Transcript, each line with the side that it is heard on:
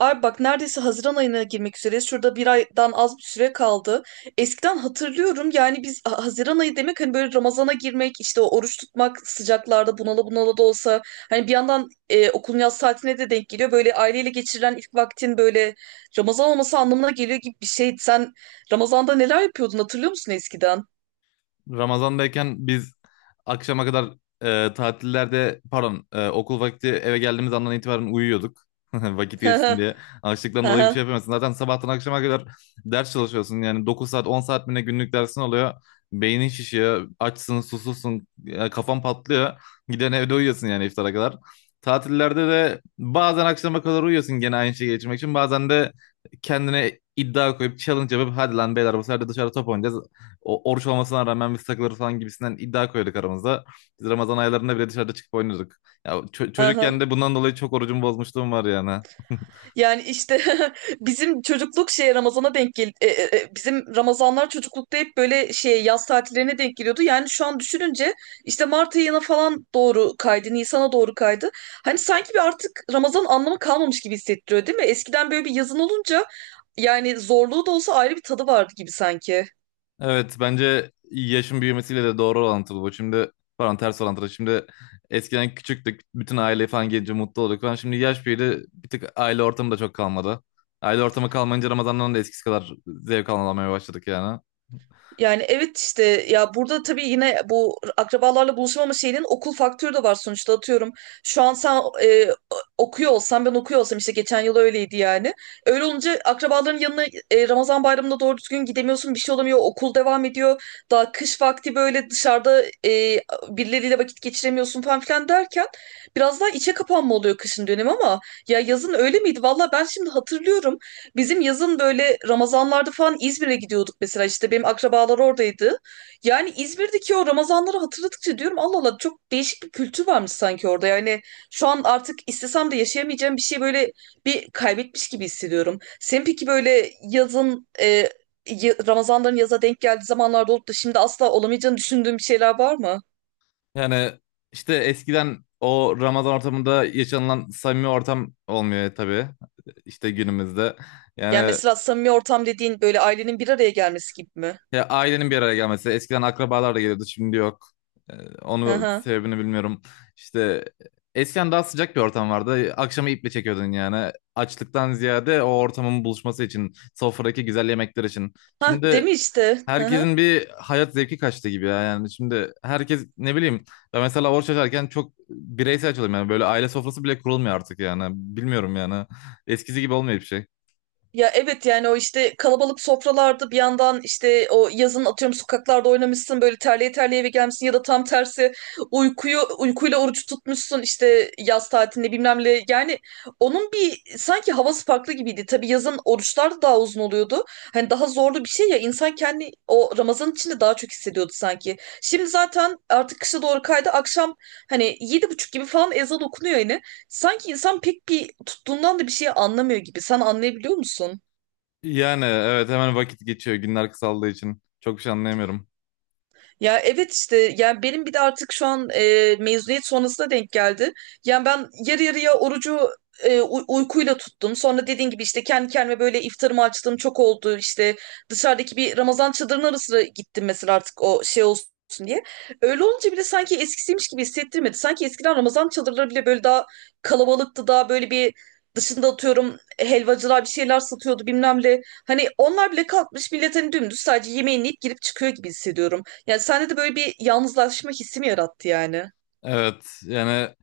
right: Abi bak neredeyse Haziran ayına girmek üzereyiz. Şurada bir aydan az bir süre kaldı. Eskiden hatırlıyorum yani biz Haziran ayı demek hani böyle Ramazan'a girmek, işte o oruç tutmak sıcaklarda bunala bunala da olsa hani bir yandan okulun yaz tatiline de denk geliyor. Böyle aileyle geçirilen ilk vaktin böyle Ramazan olması anlamına geliyor gibi bir şey. Sen Ramazan'da neler yapıyordun hatırlıyor musun eskiden?
left: Ramazan'dayken biz akşama kadar okul vakti eve geldiğimiz andan itibaren uyuyorduk. Vakit
right: Hı
left: geçsin
right: hı,
left: diye.
right: hı
left: Açlıktan dolayı bir şey
right: hı,
left: yapamıyorsun. Zaten sabahtan akşama kadar ders çalışıyorsun. Yani 9 saat 10 saat mi ne günlük dersin oluyor. Beynin şişiyor. Açsın susuzsun. Kafan patlıyor. Giden evde uyuyorsun yani iftara kadar. Tatillerde de bazen akşama kadar uyuyorsun gene aynı şeyi geçirmek için. Bazen de kendine iddia koyup challenge yapıp hadi lan beyler bu sefer de dışarı top oynayacağız oruç olmasına rağmen biz takılırız falan gibisinden iddia koyduk aramızda. Biz Ramazan aylarında bile dışarıda çıkıp oynuyorduk. Ya
right: hı hı.
left: çocukken de bundan dolayı çok orucumu bozmuşluğum var yani.
right: Yani işte bizim çocukluk şey Ramazan'a denk gel e, e, e, bizim Ramazanlar çocuklukta hep böyle şey yaz tatillerine denk geliyordu. Yani şu an düşününce işte Mart ayına falan doğru kaydı, Nisan'a doğru kaydı. Hani sanki bir artık Ramazan anlamı kalmamış gibi hissettiriyor değil mi? Eskiden böyle bir yazın olunca yani zorluğu da olsa ayrı bir tadı vardı gibi sanki.
left: Evet, bence yaşın büyümesiyle de doğru orantılı bu. Şimdi, pardon, ters orantılı. Şimdi eskiden küçüktük. Bütün aile falan gelince mutlu olduk falan. Şimdi yaş büyüdü. Bir tık aile ortamı da çok kalmadı. Aile ortamı kalmayınca Ramazan'dan da eskisi kadar zevk alamamaya başladık yani.
right: Yani evet işte ya burada tabii yine bu akrabalarla buluşamama şeyinin okul faktörü de var sonuçta atıyorum. Şu an sen okuyor olsan ben okuyor olsam işte geçen yıl öyleydi yani. Öyle olunca akrabaların yanına Ramazan bayramında doğru düzgün gidemiyorsun bir şey olamıyor okul devam ediyor. Daha kış vakti böyle dışarıda birileriyle vakit geçiremiyorsun falan filan derken biraz daha içe kapanma oluyor kışın dönemi ama ya yazın öyle miydi? Valla ben şimdi hatırlıyorum. Bizim yazın böyle Ramazanlarda falan İzmir'e gidiyorduk mesela işte benim akrabalar oradaydı. Yani İzmir'deki o Ramazanları hatırladıkça diyorum Allah Allah çok değişik bir kültür varmış sanki orada. Yani şu an artık istesem de yaşayamayacağım bir şey böyle bir kaybetmiş gibi hissediyorum. Sen peki böyle yazın Ramazanların yaza denk geldiği zamanlarda olup da şimdi asla olamayacağını düşündüğün bir şeyler var mı?
left: Yani işte eskiden o Ramazan ortamında yaşanılan samimi ortam olmuyor tabii. İşte günümüzde.
right: Yani
left: Yani
right: mesela samimi ortam dediğin böyle ailenin bir araya gelmesi gibi mi?
left: ya ailenin bir araya gelmesi. Eskiden akrabalar da geliyordu, şimdi yok. Ee,
right: Hı
left: Onu
right: hı.
left: sebebini bilmiyorum. İşte eskiden daha sıcak bir ortam vardı. Akşamı iple çekiyordun yani. Açlıktan ziyade o ortamın buluşması için, sofradaki güzel yemekler için.
right: Ha değil
left: Şimdi
right: mi işte? Hı hı.
left: herkesin bir hayat zevki kaçtı gibi ya, yani şimdi herkes ne bileyim ben mesela oruç açarken çok bireysel açıyorum yani, böyle aile sofrası bile kurulmuyor artık yani, bilmiyorum yani eskisi gibi olmuyor bir şey.
right: Ya evet yani o işte kalabalık sofralarda bir yandan işte o yazın atıyorum sokaklarda oynamışsın böyle terleye terleye eve gelmişsin ya da tam tersi uykuyu uykuyla oruç tutmuşsun işte yaz tatilinde bilmem ne yani onun bir sanki havası farklı gibiydi. Tabii yazın oruçlar da daha uzun oluyordu. Hani daha zorlu bir şey ya insan kendi o Ramazan içinde daha çok hissediyordu sanki. Şimdi zaten artık kışa doğru kaydı akşam hani yedi buçuk gibi falan ezan okunuyor yine. Sanki insan pek bir tuttuğundan da bir şey anlamıyor gibi. Sen anlayabiliyor musun?
left: Yani evet, hemen vakit geçiyor günler kısaldığı için çok bir şey anlayamıyorum.
right: Ya evet işte yani benim bir de artık şu an mezuniyet sonrasına denk geldi. Yani ben yarı yarıya orucu uykuyla tuttum. Sonra dediğin gibi işte kendi kendime böyle iftarımı açtığım çok oldu. İşte dışarıdaki bir Ramazan çadırının arasına gittim mesela artık o şey olsun diye. Öyle olunca bile sanki eskisiymiş gibi hissettirmedi. Sanki eskiden Ramazan çadırları bile böyle daha kalabalıktı. Daha böyle bir dışında atıyorum helvacılar bir şeyler satıyordu bilmem ne. Hani onlar bile kalkmış millet hani dümdüz sadece yemeğini yiyip girip çıkıyor gibi hissediyorum. Yani sende de böyle bir yalnızlaşma hissi mi yarattı yani?
left: Evet yani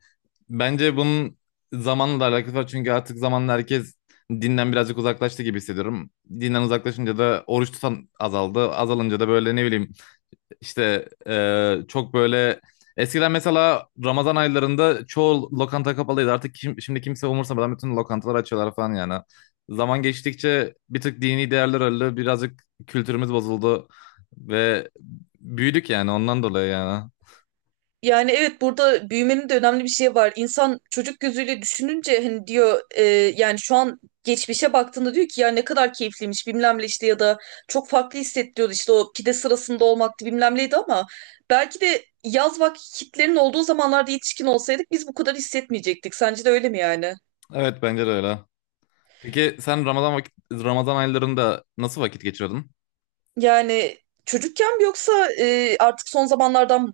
left: bence bunun zamanla da alakası var, çünkü artık zamanla herkes dinden birazcık uzaklaştı gibi hissediyorum. Dinden uzaklaşınca da oruç tutan azaldı. Azalınca da böyle ne bileyim çok böyle eskiden mesela Ramazan aylarında çoğu lokanta kapalıydı. Artık şimdi kimse umursamadan bütün lokantalar açıyorlar falan yani. Zaman geçtikçe bir tık dini değerler öldü. Birazcık kültürümüz bozuldu ve büyüdük yani, ondan dolayı yani.
right: Yani evet burada büyümenin de önemli bir şey var. İnsan çocuk gözüyle düşününce hani diyor yani şu an geçmişe baktığında diyor ki ya ne kadar keyifliymiş bilmem ne işte ya da çok farklı hissettiriyordu işte o pide sırasında olmaktı bilmem neydi ama belki de yaz vakitlerin olduğu zamanlarda yetişkin olsaydık biz bu kadar hissetmeyecektik. Sence de öyle mi yani?
left: Evet, bence de öyle. Peki sen Ramazan Ramazan aylarında nasıl vakit geçiriyordun?
right: Yani çocukken mi yoksa artık son zamanlardan mı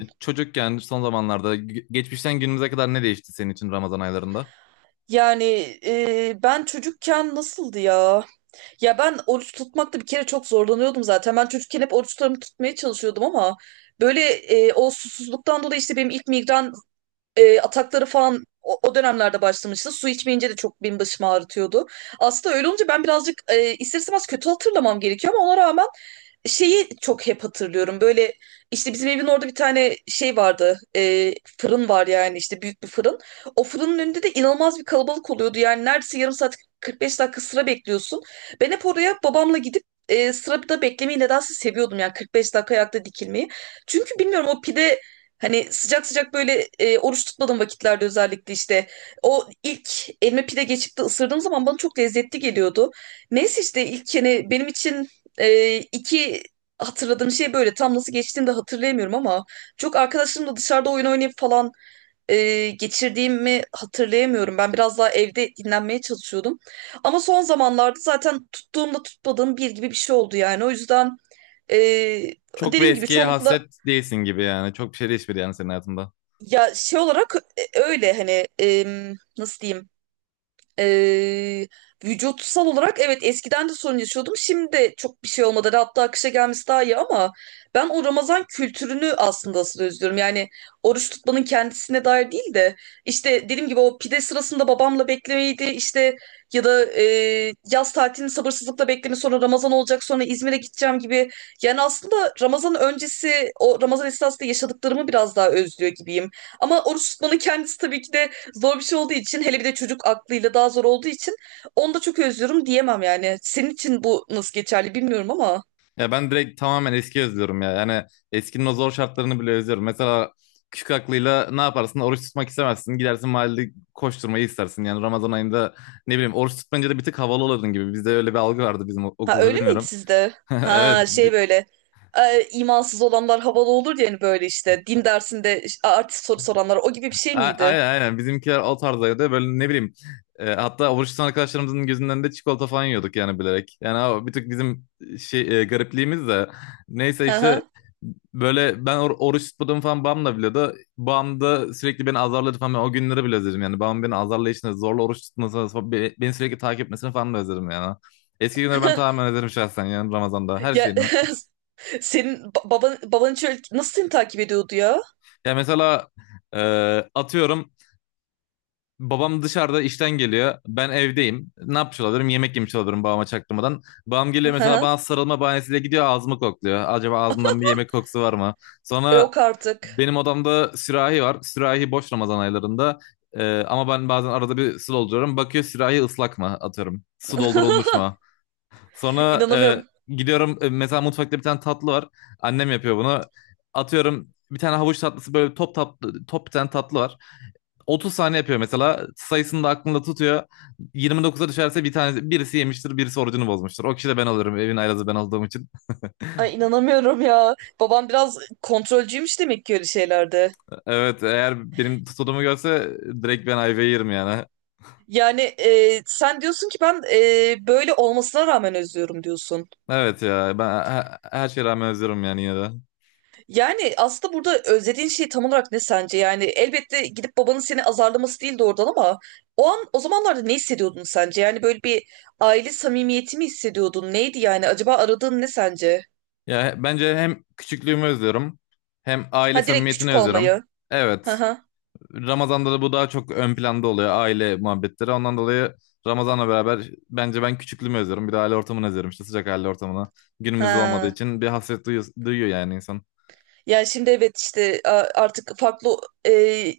left: Çocukken, son zamanlarda, geçmişten günümüze kadar ne değişti senin için Ramazan aylarında?
right: Yani ben çocukken nasıldı ya? Ya ben oruç tutmakta bir kere çok zorlanıyordum zaten. Ben çocukken hep oruçlarımı tutmaya çalışıyordum ama böyle o susuzluktan dolayı işte benim ilk migren atakları falan o dönemlerde başlamıştı. Su içmeyince de çok benim başımı ağrıtıyordu. Aslında öyle olunca ben birazcık ister istemez kötü hatırlamam gerekiyor ama ona rağmen şeyi çok hep hatırlıyorum. Böyle işte bizim evin orada bir tane şey vardı. Fırın var yani işte büyük bir fırın. O fırının önünde de inanılmaz bir kalabalık oluyordu. Yani neredeyse yarım saat 45 dakika sıra bekliyorsun. Ben hep oraya babamla gidip sırada beklemeyi nedense seviyordum. Yani 45 dakika ayakta dikilmeyi. Çünkü bilmiyorum o pide hani sıcak sıcak böyle oruç tutmadığım vakitlerde özellikle işte o ilk elime pide geçip de ısırdığım zaman bana çok lezzetli geliyordu. Neyse işte ilk yani benim için iki hatırladığım şey böyle. Tam nasıl geçtiğini de hatırlayamıyorum ama çok arkadaşlarımla dışarıda oyun oynayıp falan geçirdiğimi hatırlayamıyorum. Ben biraz daha evde dinlenmeye çalışıyordum. Ama son zamanlarda zaten tuttuğumla tutmadığım bir gibi bir şey oldu yani. O yüzden e,
left: Çok bir
right: dediğim gibi
left: eskiye
right: çoğunlukla
left: hasret değilsin gibi yani. Çok bir şey değişmedi yani senin hayatında.
right: ya şey olarak öyle hani nasıl diyeyim. Ee, Vücutsal olarak evet eskiden de sorun yaşıyordum. Şimdi de çok bir şey olmadı. Hatta akışa gelmesi daha iyi ama ben o Ramazan kültürünü aslında asıl özlüyorum. Yani oruç tutmanın kendisine dair değil de işte dediğim gibi o pide sırasında babamla beklemeydi işte ya da yaz tatilini sabırsızlıkla bekleme sonra Ramazan olacak sonra İzmir'e gideceğim gibi. Yani aslında Ramazan öncesi o Ramazan esnasında yaşadıklarımı biraz daha özlüyor gibiyim. Ama oruç tutmanın kendisi tabii ki de zor bir şey olduğu için hele bir de çocuk aklıyla daha zor olduğu için onu da çok özlüyorum diyemem yani. Senin için bu nasıl geçerli bilmiyorum ama.
left: Ya ben direkt tamamen eski özlüyorum ya. Yani eskinin o zor şartlarını bile özlüyorum. Mesela küçük aklıyla ne yaparsın? Oruç tutmak istemezsin. Gidersin mahallede koşturmayı istersin. Yani Ramazan ayında ne bileyim oruç tutmayınca da bir tık havalı olurdun gibi. Bizde öyle bir algı vardı, bizim
right: Ha
left: okulda
right: öyle miydi
left: bilmiyorum.
right: sizde?
left: Evet.
right: Ha şey böyle imansız olanlar havalı olur ya hani böyle işte din dersinde artist soru soranlar o gibi bir şey
left: A-
right: miydi?
left: Aynen aynen bizimkiler o tarzdaydı, böyle ne bileyim, hatta oruç tutan arkadaşlarımızın gözünden de çikolata falan yiyorduk yani bilerek. Yani o bir tık bizim garipliğimiz de. Neyse
right: Hı
left: işte
right: hı.
left: böyle ben oruç tutmadığımı falan babam da biliyordu. Babam da sürekli beni azarladı falan, ben o günleri bile özledim yani, babam beni azarlayışını, zorla oruç tutmasını falan, beni sürekli takip etmesini falan da özledim yani. Eski günleri ben tamamen özledim şahsen, yani Ramazan'da her
right: Ya
left: şeyini.
right: senin baban hiç öyle- nasıl seni takip ediyordu ya?
left: Ya mesela, e, atıyorum, babam dışarıda işten geliyor. Ben evdeyim. Ne yapmış olabilirim? Yemek yemiş olabilirim babama çaktırmadan. Babam
right: Hı
left: geliyor mesela
right: hı.
left: bana sarılma bahanesiyle, gidiyor ağzımı kokluyor. Acaba ağzımdan bir yemek kokusu var mı? Sonra
right: Yok artık.
left: benim odamda sürahi var. Sürahi boş Ramazan aylarında. Ama ben bazen arada bir su dolduruyorum. Bakıyor sürahi ıslak mı, atıyorum. Su doldurulmuş mu? Sonra
right: İnanamıyorum.
left: gidiyorum, mesela mutfakta bir tane tatlı var. Annem yapıyor bunu. Atıyorum bir tane havuç tatlısı, böyle top tatlı, top bir tane tatlı var. 30 saniye yapıyor mesela. Sayısını da aklında tutuyor. 29'a düşerse bir tanesi, birisi yemiştir, birisi orucunu bozmuştur. O kişi de ben alırım. Evin aylazı ben olduğum için.
right: Ay inanamıyorum ya. Babam biraz kontrolcüymüş demek ki öyle şeylerde.
left: Evet, eğer benim tutulduğumu görse direkt ben ayvayı yerim yani.
right: Yani sen diyorsun ki ben böyle olmasına rağmen özlüyorum diyorsun.
left: Evet ya, ben her şeye rağmen özlüyorum yani yine de.
right: Yani aslında burada özlediğin şey tam olarak ne sence? Yani elbette gidip babanın seni azarlaması değildi oradan ama o an o zamanlarda ne hissediyordun sence? Yani böyle bir aile samimiyeti mi hissediyordun? Neydi yani? Acaba aradığın ne sence?
left: Ya bence hem küçüklüğümü özlüyorum, hem
right: Ha
left: aile
right: direkt
left: samimiyetini
right: küçük
left: özlüyorum.
right: olmayı. Ha
left: Evet.
right: ha.
left: Ramazan'da da bu daha çok ön planda oluyor, aile muhabbetleri. Ondan dolayı Ramazan'la beraber bence ben küçüklüğümü özlüyorum. Bir de aile ortamını özlüyorum, işte sıcak aile ortamını. Günümüzde olmadığı
right: Ha.
left: için bir hasret duyuyor, duyuyor yani insan.
right: Yani şimdi evet işte artık farklı e,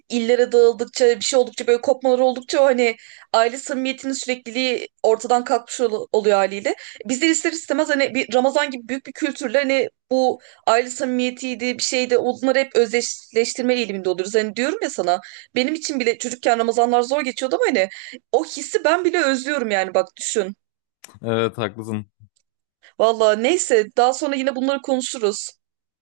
right: illere dağıldıkça bir şey oldukça böyle kopmalar oldukça o hani aile samimiyetinin sürekliliği ortadan kalkmış oluyor haliyle. Bizler ister istemez hani bir Ramazan gibi büyük bir kültürle hani bu aile samimiyetiydi bir şeydi onları hep özdeşleştirme eğiliminde oluruz. Hani diyorum ya sana benim için bile çocukken Ramazanlar zor geçiyordu ama hani o hissi ben bile özlüyorum yani bak düşün.
left: Evet haklısın.
right: Valla neyse daha sonra yine bunları konuşuruz.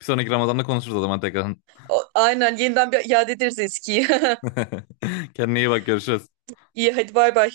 left: Bir sonraki Ramazan'da konuşuruz o zaman tekrar.
right: O- Aynen yeniden bir iade ederiz eskiyi.
left: Kendine iyi bak, görüşürüz.
right: İyi hadi bay bay.